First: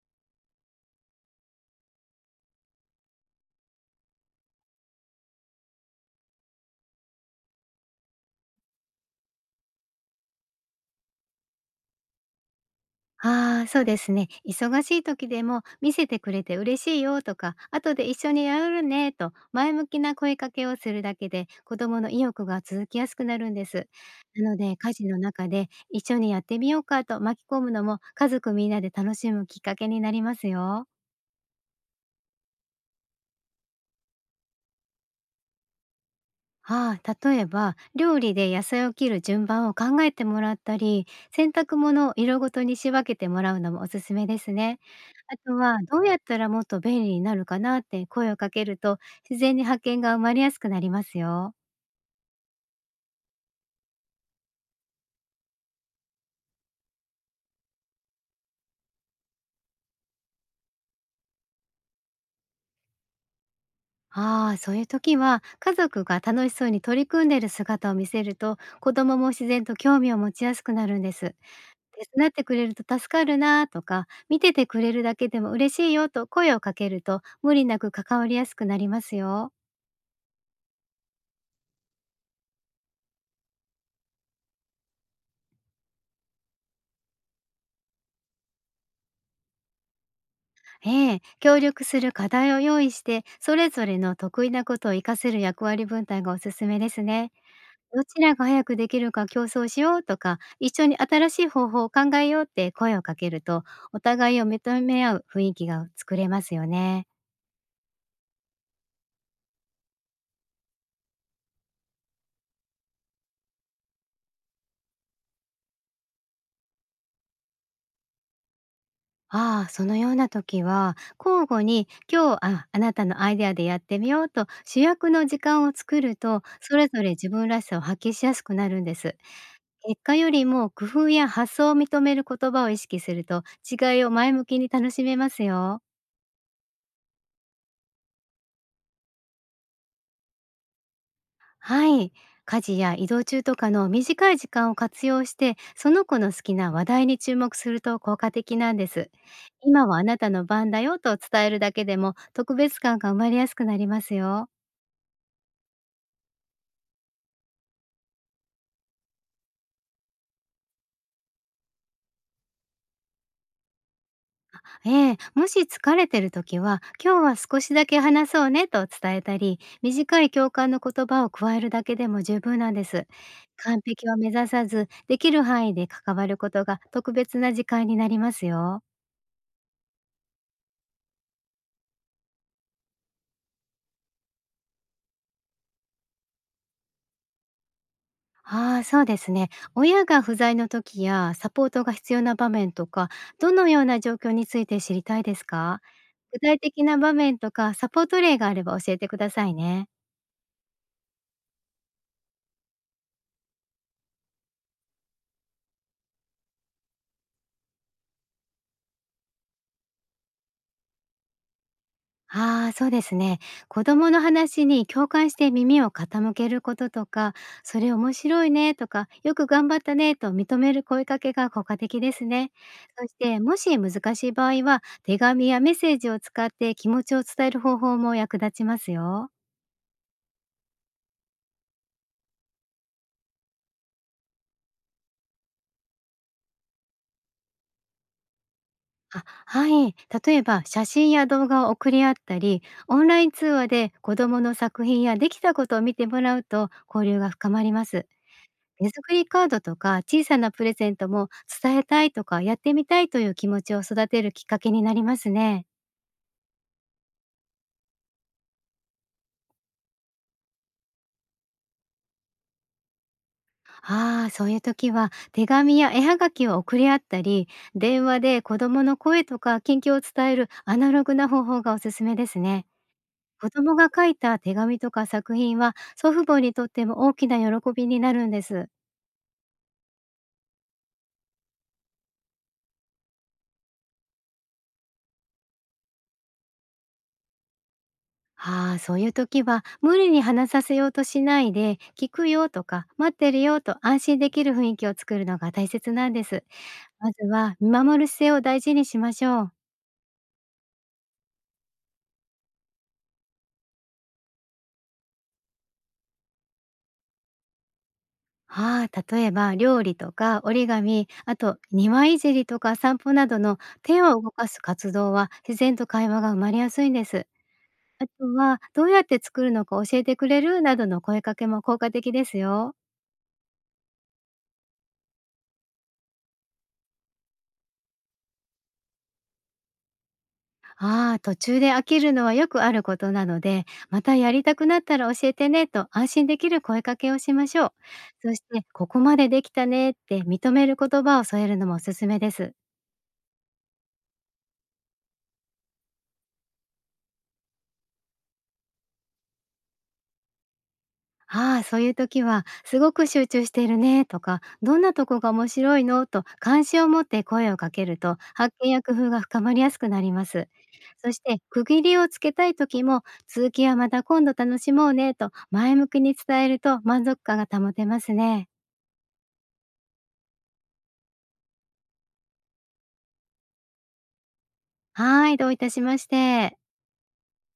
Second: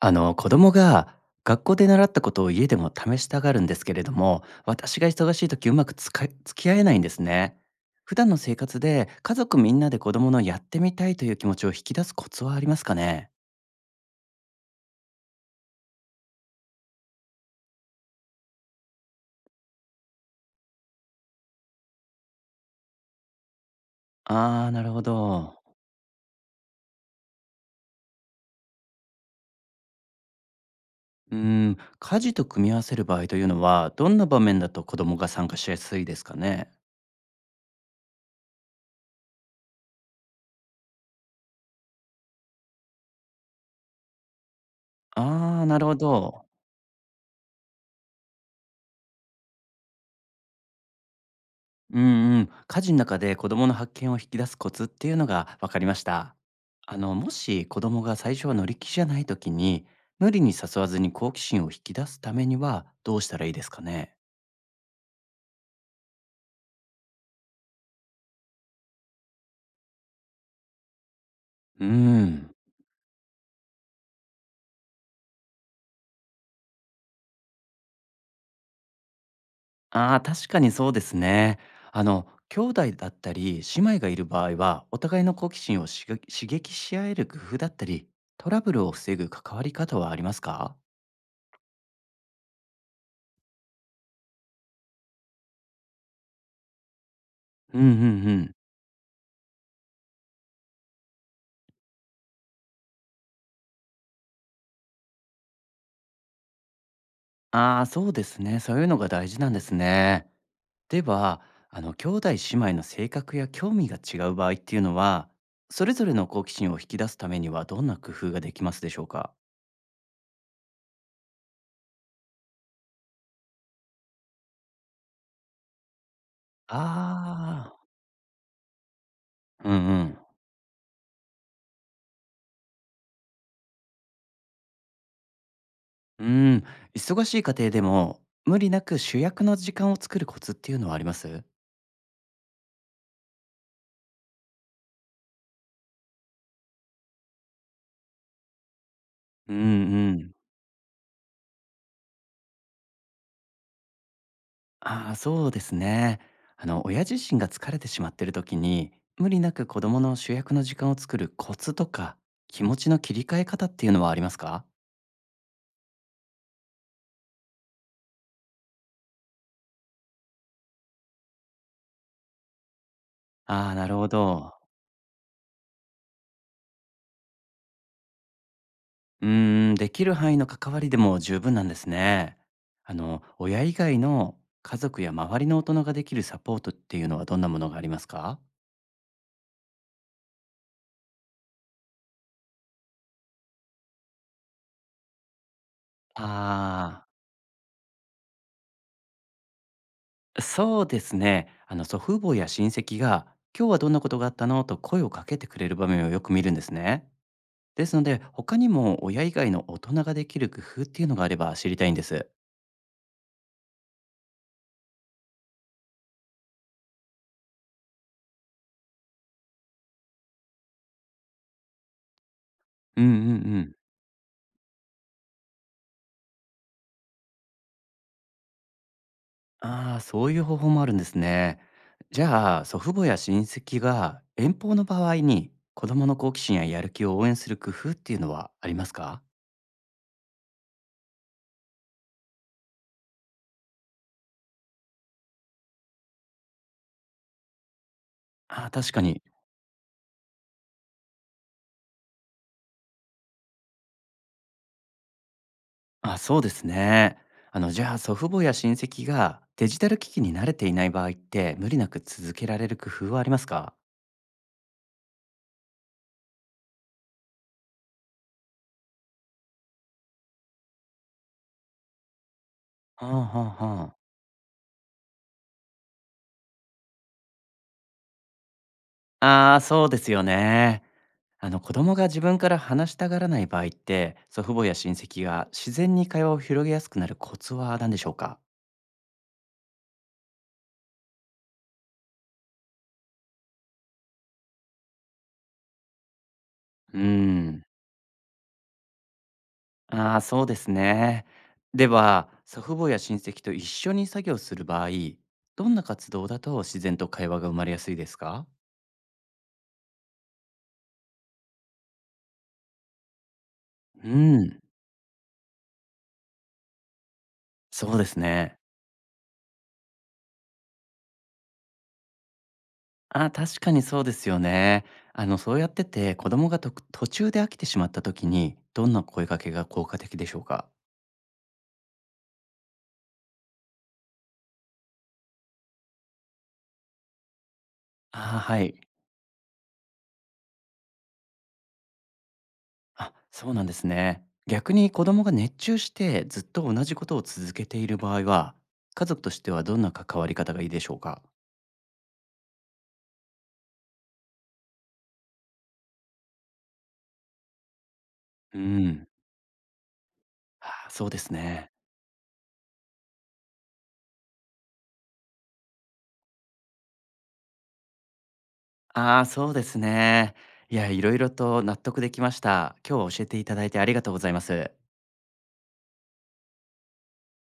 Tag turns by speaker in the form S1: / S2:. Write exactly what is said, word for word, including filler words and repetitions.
S1: あの、子供が学校で習ったことを家でも試したがるんですけれども、私が忙しい時うまくつか付き合えないんですね。普段の生活で家族みんなで子供のやってみたいという気持ちを引き出すコツはありますかね？
S2: ああ、そうですね。忙しい時でも見せてくれて嬉しいよとか、後で一緒にやるねと前向きな声かけをするだけで子供の意欲が続きやすくなるんです。なの
S1: あー、
S2: で、
S1: なる
S2: 家
S1: ほ
S2: 事の中
S1: ど。
S2: で一緒にやってみようかと巻き込むのも、家族みんなで楽しむきっかけになりますよ。
S1: うーん、家事と組み合わせる場合というのはどんな場面だと子供が参加しやすいですかね？
S2: ああ、例えば料理で野菜を切る順番を考えてもらったり、洗濯物を色ごとに仕分けてもらうのもおすすめですね。あと
S1: あー、
S2: は、
S1: なるほ
S2: どうやった
S1: ど。
S2: らもっと便利になるかなって声をかけると、自然に発見が生まれやすくなりますよ。
S1: うんうん、家事の中で子供の発見を引き出すコツっていうのが分かりました。あの、もし子供が最初は乗り気じゃない時に、無理に誘わずに好奇心を引き出すためにはどうしたらいいですかね。
S2: ああ、そういう時は、家族が楽しそうに取り組んでいる姿を見せると、子供も自然と興味を持ちやすくなるんです。
S1: う
S2: 手伝って
S1: ん。
S2: くれると助かるなとか、見ててくれるだけでも嬉しいよと声をかけると、無理なく関わりやすくなりますよ。
S1: ああ、確かにそうですね。あの、兄弟だったり姉妹がいる場合は、お互いの好奇心をしが刺激し合える工夫だったり、トラブルを防ぐ関わり方はありますか？
S2: ええ、協力する課題を用意して、それぞれの得意なことを活かせる役割分担がおすすめですね。
S1: うんうん。う
S2: どちらが
S1: ん。
S2: 早くできるか競争しようとか、一緒に新しい方法を考えようって声をかけると、お互いを認め合う雰囲気が作れますよね。
S1: ああ、そうですね。そういうのが大事なんですね。では、あの、兄弟姉妹の性格や興味が違う場合っていうのは、それぞれの好奇心を引き出すためにはどんな工夫ができますでしょうか？
S2: ああ、そのような時は、交互に今日、あ、あなたのアイデアでやってみようと主役の時間を作ると、それぞれ自分らし
S1: あ
S2: さを発揮しやすくなるんです。
S1: あー、うん
S2: 結
S1: う
S2: 果
S1: ん。
S2: よりも工夫や発想を認める言葉を意識すると、違いを前向きに楽しめますよ。
S1: うん、忙しい家庭でも無理なく主役の時間を作るコツっていうのはあります？
S2: はい。家事や移動中とかの短い時間を活用して、その子の好きな話題に注目すると効果的なんです。
S1: うん
S2: 今はあ
S1: う
S2: な
S1: ん。
S2: たの番だよと伝えるだけでも、特別感が生まれやすくなりますよ。
S1: ああー、そうですね。あの、親自身が疲れてしまっている時に、無理なく子供の主役の時間を作るコツとか気持ちの切り替え方っていうのはありますか？
S2: ええ、もし疲れてる時は、今日は少しだけ話そうねと伝えたり、短い共感の言葉を加えるだけでも十分なんです。
S1: ああー、
S2: 完
S1: なるほ
S2: 璧を目指
S1: ど。
S2: さず、できる範囲で関わることが特別な時間になりますよ。
S1: うーん、できる範囲の関わりでも十分なんですね。あの、親以外の家族や周りの大人ができるサポートっていうのはどんなものがありますか？
S2: ああ、そうですね。親が不在の時やサポートが必要な場面とか、どのような状況について知りたいですか？具体的な
S1: ああ
S2: 場面とかサポート例があれば教えてくださいね。
S1: ー、そうですね。あの、祖父母や親戚が、今日はどんなことがあったのと声をかけてくれる場面をよく見るんですね。ですので、他にも親以外の大人ができる工夫っていうのがあれば知りたいんです。
S2: ああ、そうですね。子供の話に共感して耳を傾けることとか、それ面白いねとか、よく頑張ったねと認める声かけが効果的ですね。
S1: うん
S2: そ
S1: う
S2: して、も
S1: ん。
S2: し難しい場合は、手紙やメッセージを使って気持ちを伝える方法も役立ちますよ。
S1: ああ、そういう方法もあるんですね。じゃあ、祖父母や親戚が遠方の場合に子供の好奇心ややる気を応援する工夫っていうのはありますか？
S2: あ、はい。例えば、写真や動画を送り合ったり、オンライン通話で子供の作品やできたことを見てもらうと、交流が深まります。
S1: ああ、
S2: 手
S1: 確か
S2: 作
S1: に。
S2: りカードとか小さなプレゼントも、伝えたいとかやってみたいという気持ちを育てるきっかけになりますね。
S1: あ、そうですね。あの、じゃあ、祖父母や親戚がデジタル機器に慣れていない場合って、無理なく続けられる工夫はありますか？
S2: ああ、そういう時は、手紙や絵はがきを送り合ったり、電話で子供の声とか近況を伝えるアナログな方法がおすすめですね。
S1: はあ、
S2: 子
S1: はあ、
S2: 供
S1: は
S2: が
S1: あ。
S2: 書いた手紙とか作品は、祖父母にとっても大きな喜びになるんです。
S1: ああ、そうですよね。あの、子供が自分から話したがらない場合って、祖父母や親戚が自然に会話を広げやすくなるコツは何でしょうか？
S2: ああ、そういう時は、無理に話させようとしないで、聞くよとか待ってるよと安心できる雰囲気を作るのが大切なんです。
S1: うー
S2: まずは
S1: ん。
S2: 見守る姿勢を大事にしましょう。
S1: ああ、そうですね。では、祖父母や親戚と一緒に作業する場合、どんな活動だと自然と会話が生まれやすいですか？
S2: ああ、例えば料理とか折り紙、あと庭いじりとか散歩などの手
S1: う
S2: を動かす
S1: ん、
S2: 活動は、自然と会話が生まれやすいんです。
S1: そうで
S2: あ
S1: す
S2: と
S1: ね。
S2: は、どうやって作るのか教えてくれる？などの声かけも効果的ですよ。
S1: あ、確かにそうですよね。あの、そうやってて子供がと途中で飽きてしまった時に、どんな声かけが効果的でしょうか？
S2: ああ、途中で飽きるのはよくあることなので、またやりたくなったら教えてねと安心できる声かけをしましょう。そ
S1: ああ、
S2: し
S1: は
S2: て、
S1: い。
S2: ここまでできたねって認める言葉を添えるのもおすすめです。
S1: あ、そうなんですね。逆に子供が熱中してずっと同じことを続けている場合は、家族としてはどんな関わり方がいいでしょうか？
S2: ああ、そういう時は、「すごく集中しているね」とか「どんなとこが面白いの？」と関心を持って声をかけると、発
S1: う
S2: 見や工
S1: ん。
S2: 夫が深まりやすくなります。
S1: ああ、そう
S2: そ
S1: で
S2: し
S1: す
S2: て、区
S1: ね。
S2: 切りをつけたい時も「続きはまた今度楽しもうね」と前向きに伝えると、満足感が保てますね。
S1: ああ、そうですね。いや、いろいろと納得できました。今日は教えていただいてありがとうございます。
S2: はい、どういたしまして。